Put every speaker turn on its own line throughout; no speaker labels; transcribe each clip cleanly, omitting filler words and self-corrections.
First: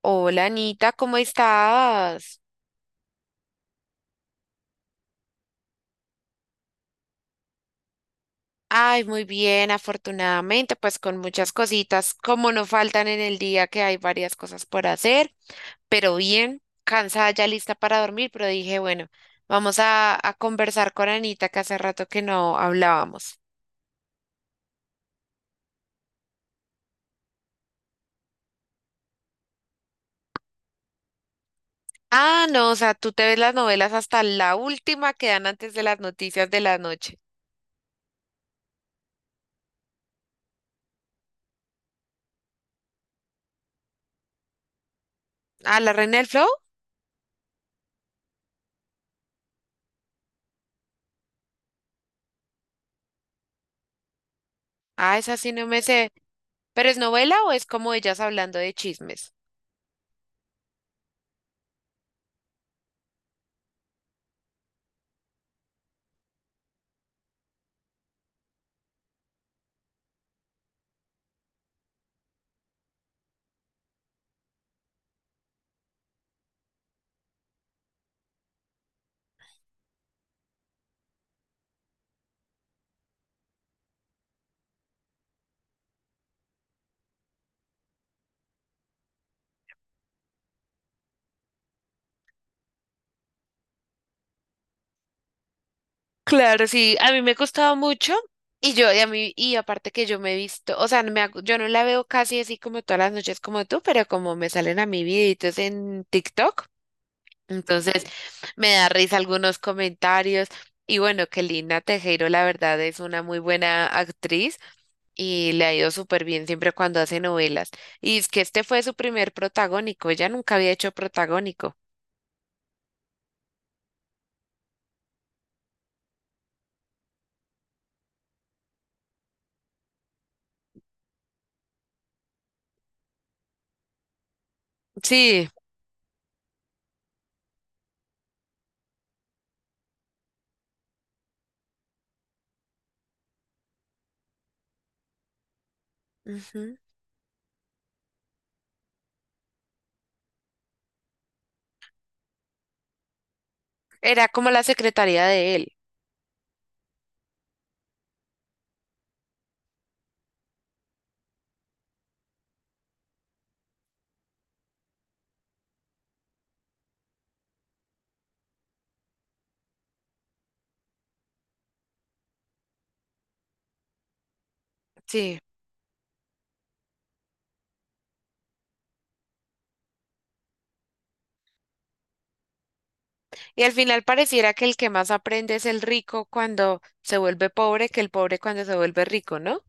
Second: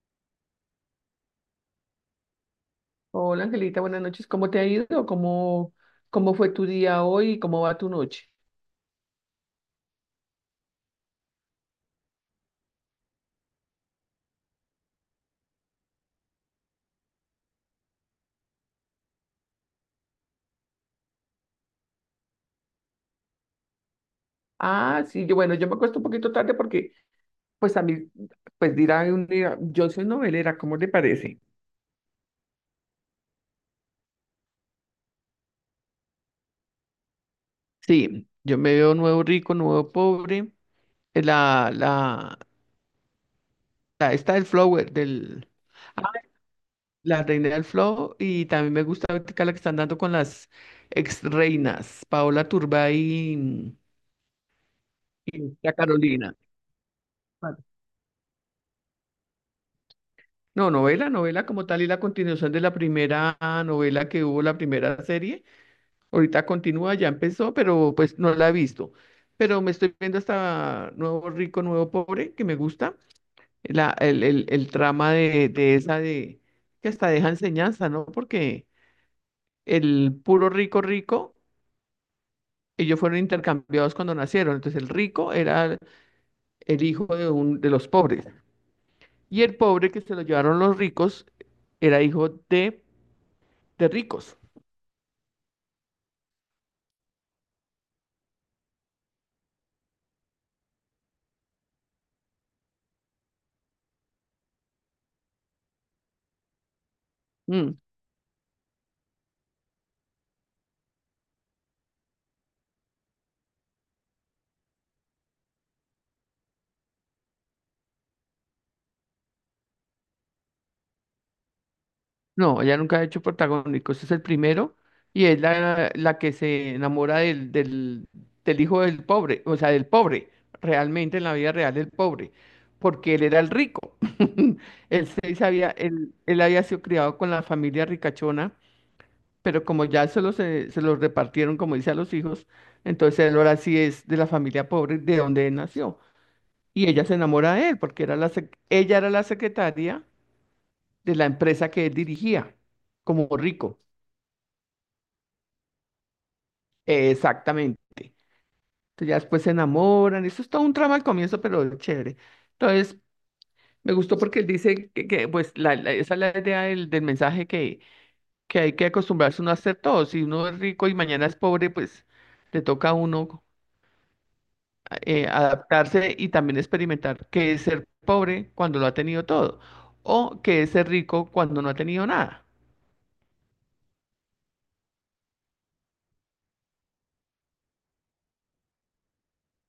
Hola Anita, ¿cómo estás?
Hola Angelita, buenas noches. ¿Cómo te ha ido? ¿Cómo fue tu día hoy? ¿Cómo va tu noche?
Ay, muy bien, afortunadamente, pues con muchas cositas, como no faltan en el día que hay varias cosas por hacer, pero bien, cansada ya lista para dormir, pero dije, bueno, vamos a conversar con Anita que hace rato que no hablábamos.
Ah, sí, bueno, yo me acuesto un poquito tarde porque, pues a mí, pues dirá un día, yo soy novelera, ¿cómo te parece?
Ah, no, o sea, tú te ves las novelas hasta la última que dan antes de las noticias de la noche.
Sí, yo me veo nuevo rico, nuevo pobre. eh, La, la, Esta del flower,
Ah, La
ah,
Reina del Flow.
la reina del flow. Y también me gusta ahorita la que están dando con las ex reinas, Paola Turbay y,
Ah, esa sí
y
no
la
me sé.
Carolina.
¿Pero es novela o es como ellas hablando de chismes?
No, novela, novela como tal y la continuación de la primera novela que hubo, la primera serie. Ahorita continúa, ya empezó, pero pues no la he visto. Pero me estoy viendo hasta Nuevo Rico, Nuevo Pobre, que me gusta. El trama de esa de que hasta deja enseñanza, ¿no? Porque el puro rico rico, ellos fueron intercambiados cuando nacieron. Entonces el rico era el hijo de los pobres. Y el pobre que se lo llevaron los ricos era hijo de ricos.
Claro, sí, a mí me costaba mucho y yo, y a mí, y aparte que yo me he visto, o sea, yo no la veo casi así como todas las noches como tú, pero como me salen a mi videitos en TikTok,
Mm.
entonces me da risa algunos comentarios y bueno, que Lina Tejero la verdad es una muy buena actriz y le ha ido súper bien siempre cuando hace novelas. Y es que este fue su primer protagónico, ella nunca había hecho protagónico.
No, ella nunca ha hecho protagónico. Este es el primero y es la que se enamora del hijo del pobre, o sea, del pobre, realmente en la vida real del pobre, porque él era el rico. Se
Sí,
había, él había sido criado con la familia ricachona, pero como ya solo se los repartieron, como dice, a los hijos, entonces él ahora sí es de la familia pobre de donde él nació.
ujú.
Y ella se enamora de él, porque era ella era la secretaria de la empresa que él dirigía, como rico.
Era como la secretaria de él.
Exactamente. Entonces ya después se enamoran. Eso es todo un trama al comienzo, pero es chévere. Entonces, me gustó porque él dice pues, esa es la idea del mensaje que hay que acostumbrarse uno a hacer todo. Si uno es rico y mañana es pobre, pues le toca a uno
Sí.
adaptarse y también experimentar qué es ser pobre cuando lo ha tenido todo o qué es ser rico cuando no ha tenido nada.
Y al final pareciera que el que más aprende es el rico cuando se vuelve pobre que el pobre cuando se vuelve rico, ¿no?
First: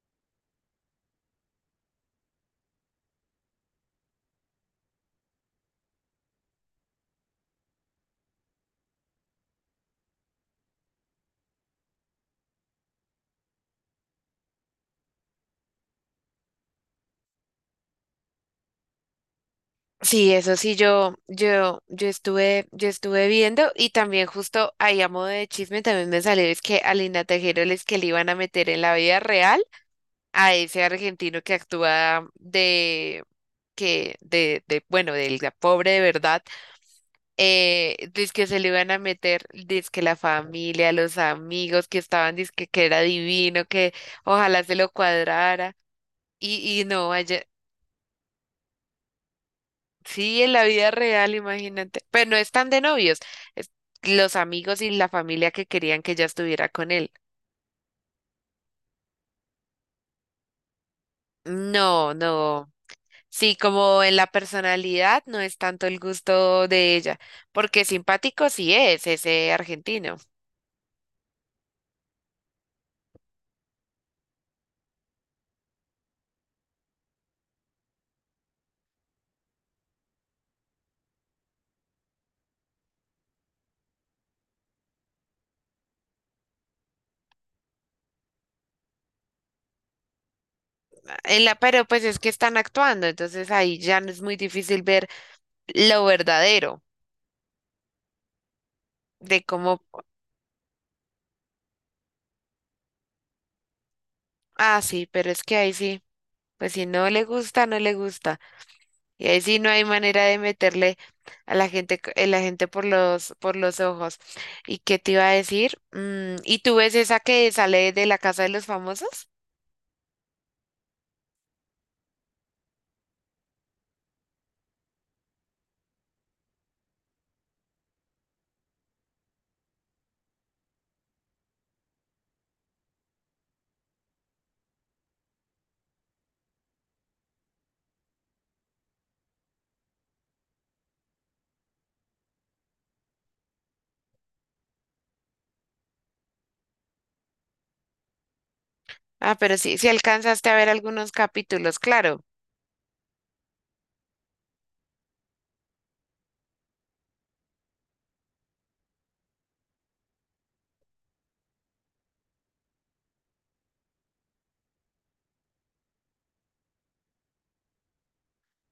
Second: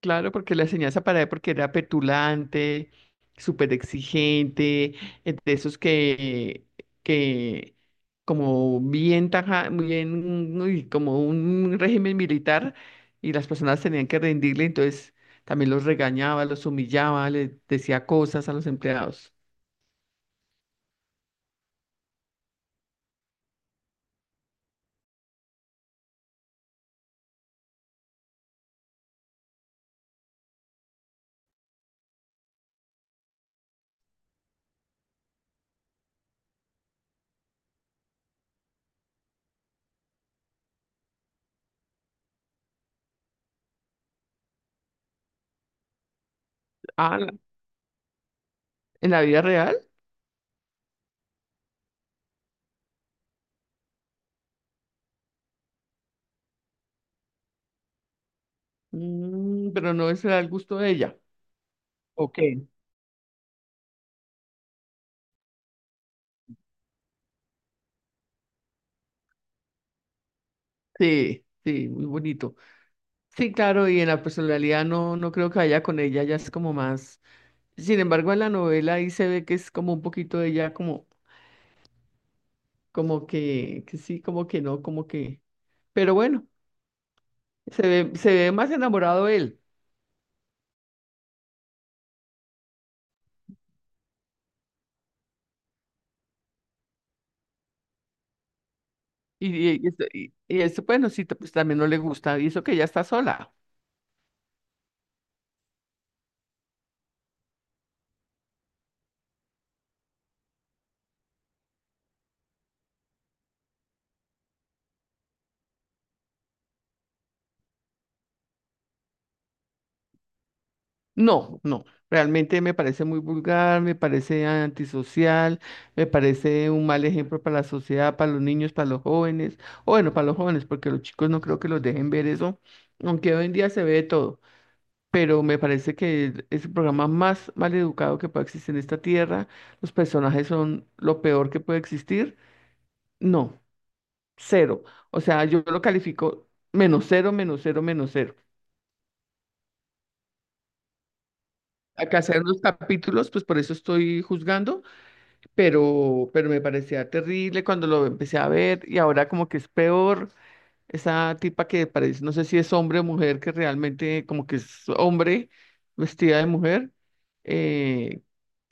Claro, porque la enseñanza para él, porque era petulante, súper exigente, de esos que como bien taja, muy bien, uy, como un régimen militar, y las personas tenían que rendirle, entonces también los regañaba, los humillaba, les decía cosas a los empleados.
Sí, eso sí, yo estuve viendo y también justo ahí a modo de chisme también me salió es que a Lina Tejero les que le iban a meter en la vida real a ese argentino que actúa de, que, de, bueno, del pobre de verdad. Que se le iban a meter, que la familia, los amigos que estaban, dizque que era divino, que ojalá se lo cuadrara. Y no,
Ah,
vaya,
¿en la vida real?
sí, en la vida real, imagínate. Pero no están de novios, es los amigos y la familia que querían que ella estuviera con él.
Mm, pero no, eso era el gusto de ella.
No,
Ok.
no. Sí, como en la personalidad no es tanto el gusto de ella, porque simpático sí es ese argentino.
Sí, sí, muy bonito. Sí, claro, y en la personalidad no, no creo que vaya con ella, ya es como más. Sin embargo, en la novela ahí se ve que es como un poquito de ella, como, como que sí, como que no, como que. Pero bueno, se ve más enamorado él.
En la, pero pues es que están actuando, entonces ahí ya no es muy difícil ver lo verdadero, de
Y,
cómo,
y esto, bueno, pues también no le gusta. Y eso que ella está sola.
ah, sí, pero es que ahí sí, pues si no le gusta, no le gusta. Y ahí sí no hay manera de meterle a la gente, la gente por los ojos. ¿Y qué te iba a decir? ¿Y tú ves esa que sale de la casa de los famosos?
No, no, realmente me parece muy vulgar, me parece antisocial, me parece un mal ejemplo para la sociedad, para los niños, para los jóvenes, o bueno, para los jóvenes, porque los chicos no creo que los dejen ver eso, aunque hoy en día se ve de todo, pero me parece que es el programa más mal educado que puede existir en esta tierra, los personajes son lo peor que puede existir, no, cero, o sea, yo lo califico menos cero, menos cero, menos cero.
Ah, pero sí, sí alcanzaste a ver algunos capítulos,
Acá
claro.
hacer unos capítulos, pues por eso estoy juzgando pero me parecía terrible cuando lo empecé a ver y ahora como que es peor esa tipa que parece, no sé si es hombre o mujer, que realmente como que es hombre vestida de mujer, eh,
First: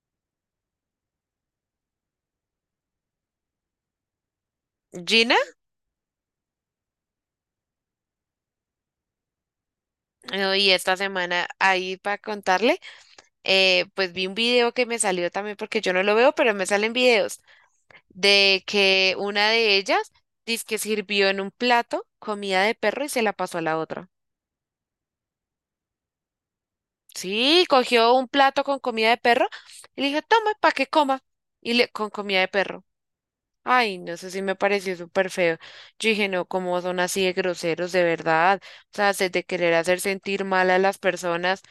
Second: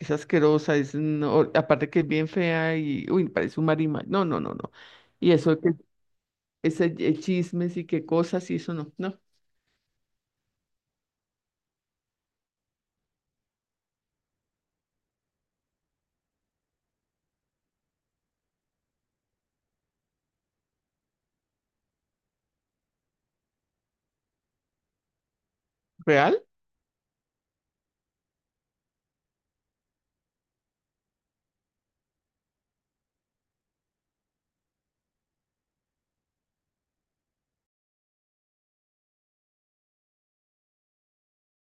es asquerosa, es no- aparte que es bien fea y, uy, parece un marima, no, no, no, no, y
Gina,
eso de que ese chismes y qué cosas y eso no, no,
y esta semana ahí para contarle, pues vi un video que me salió también porque yo no lo veo, pero me salen videos de que una de ellas que sirvió en un plato comida de perro y se la pasó a la otra.
real.
Sí, cogió un plato con comida de perro y le dijo, toma, para que coma. Y le, con comida de perro. Ay, no sé si me pareció súper feo. Yo dije, no, cómo son así de groseros, de verdad. O sea, de querer hacer sentir mal a las personas,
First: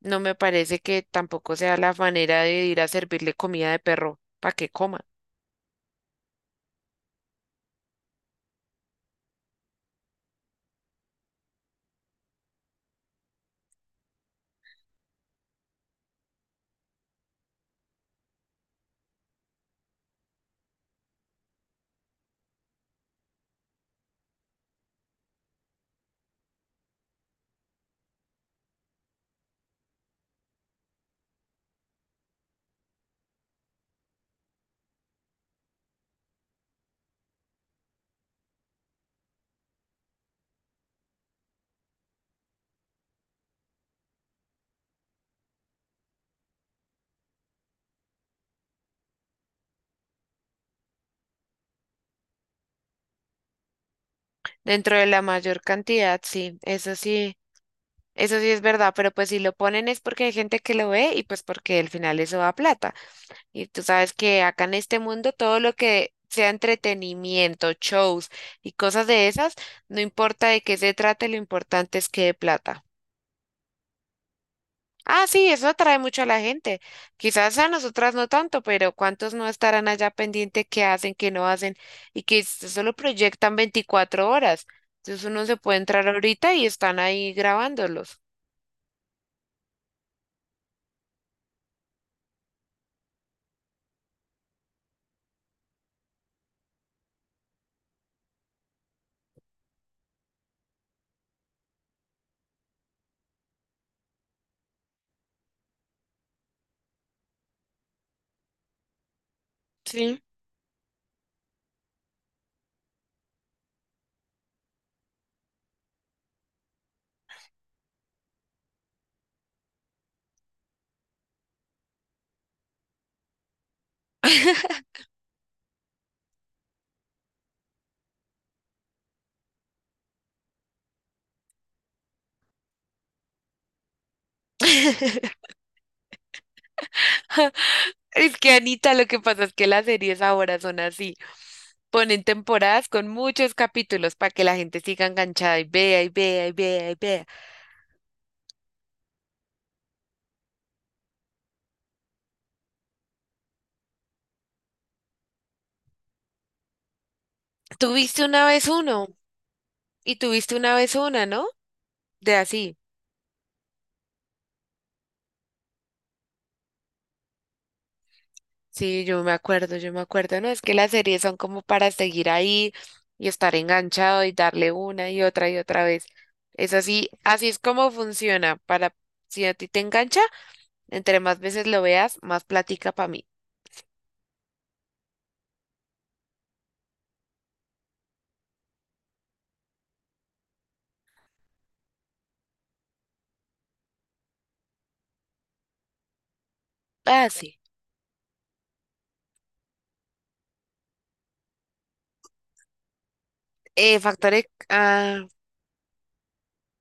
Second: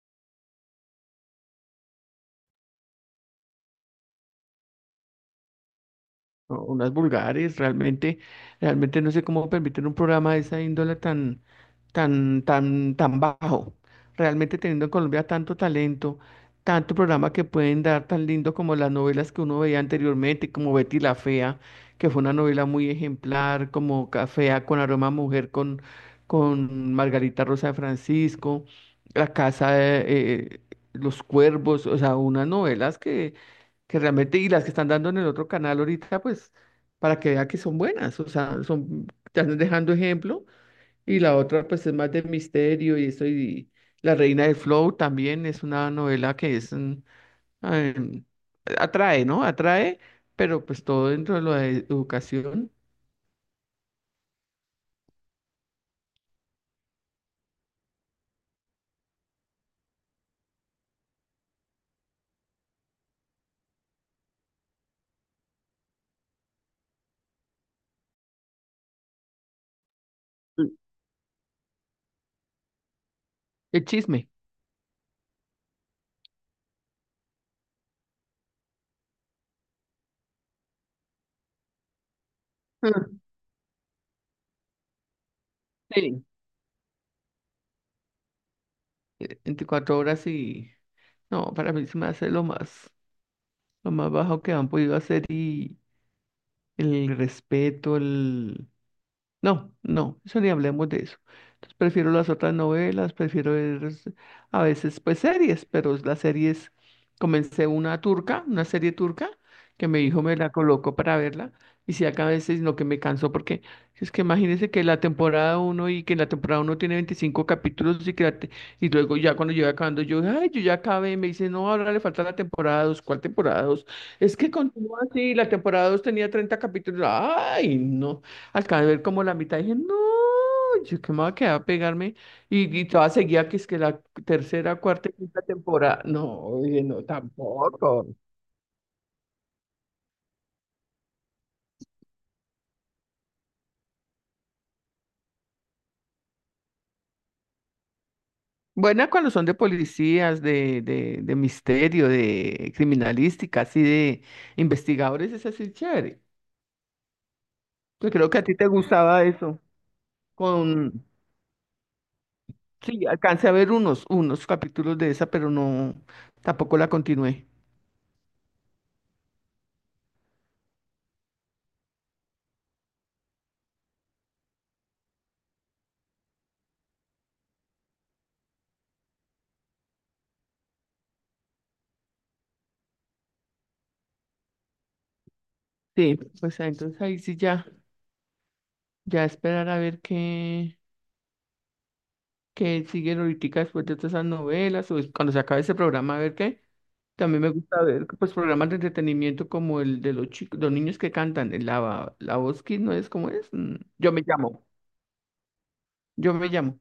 no me parece que tampoco sea la manera de ir a servirle comida de perro para que coma.
O unas vulgares, realmente, realmente no sé cómo permiten un programa de esa índole tan bajo. Realmente teniendo en Colombia tanto talento, tanto programa que pueden dar tan lindo como las novelas que uno veía anteriormente, como Betty la Fea, que fue una novela muy ejemplar, como Cafea con aroma a mujer con Margarita Rosa de Francisco, La Casa de eh, los Cuervos, o sea, unas novelas que realmente, y las que están dando en el otro canal ahorita, pues, para que vea que son buenas, o sea, son, te están dejando ejemplo, y la otra, pues, es más de misterio y eso, y La Reina del Flow también es una novela que es, em, atrae, ¿no? Atrae, pero pues todo dentro de la de educación.
Dentro de la mayor cantidad, sí, eso sí. Eso sí es verdad, pero pues si lo ponen es porque hay gente que lo ve y pues porque al final eso da plata. Y tú sabes que acá en este mundo todo lo que sea entretenimiento, shows y cosas de esas, no importa de
Mm.
qué se trate, lo importante es que dé plata.
El chisme.
Ah, sí, eso atrae mucho a la gente. Quizás a nosotras no tanto, pero ¿cuántos no estarán allá pendiente qué hacen, qué no hacen y que solo
Mm.
proyectan 24 horas? Entonces uno se puede entrar
Sí.
ahorita y están ahí grabándolos.
24 horas y, no, para mí se me hace lo más bajo que han podido hacer y el respeto, el. No, no, eso ni hablemos de eso. Entonces prefiero las otras novelas, prefiero ver a veces pues series, pero las series, comencé una turca, una serie turca, que mi
Sí.
hijo me la colocó para verla, y si acá a veces lo que me cansó, porque es que imagínense que la temporada uno y que la temporada uno tiene 25 capítulos y luego ya cuando llega acabando yo, ay, yo ya acabé, me dice, no, ahora le falta la temporada 2, ¿cuál temporada 2? Es que continúa así, la temporada 2 tenía 30 capítulos, ay, no. Acabé de ver como la mitad, y dije, no, yo qué me voy a quedar a pegarme. Y todavía seguía que es que la tercera, cuarta y quinta temporada. No, dije, no, tampoco.
Es que Anita, lo que pasa es que las series ahora son así. Ponen temporadas con muchos capítulos para que la gente siga enganchada y vea y vea y vea y vea.
Buena cuando son de policías, de misterio, de criminalística, así de investigadores, es así chévere. Yo
Tuviste
creo que a
una
ti te
vez uno
gustaba eso.
y tuviste una vez
Con,
una, ¿no? De así.
sí, alcancé a ver unos, unos capítulos de esa, pero no, tampoco la continué.
Sí, yo me acuerdo, ¿no? Es que las series son como para seguir ahí y estar enganchado y darle una y otra vez. Es así, así es como funciona. Para si a ti te engancha, entre más veces lo veas, más plática para mí.
Sí, pues ah, entonces ahí sí ya, ya esperar a ver qué. Que siguen ahorita después de todas esas novelas cuando se acabe ese programa, a ver qué. También me
Así.
gusta ver pues programas de entretenimiento como el de los chicos, los niños que cantan, la voz Kids, ¿no es como es? Mm, Yo me
Factor X-
llamo,
ah,
yo me llamo.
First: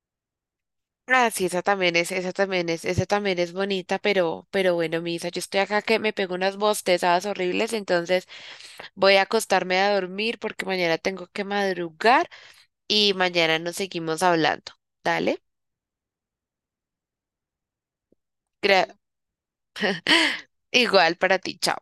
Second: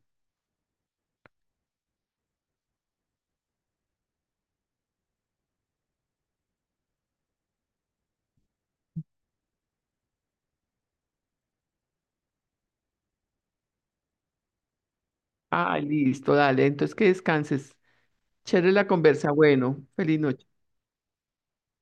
ah, sí, esa también es bonita, pero bueno, Misa, yo estoy acá que me pego unas bostezadas horribles, entonces voy a acostarme a dormir porque mañana tengo que madrugar y mañana nos seguimos hablando. Dale,
Ah, listo, dale, entonces que descanses. Chévere
Gra-
la conversa, bueno, feliz noche.
igual para ti, chao.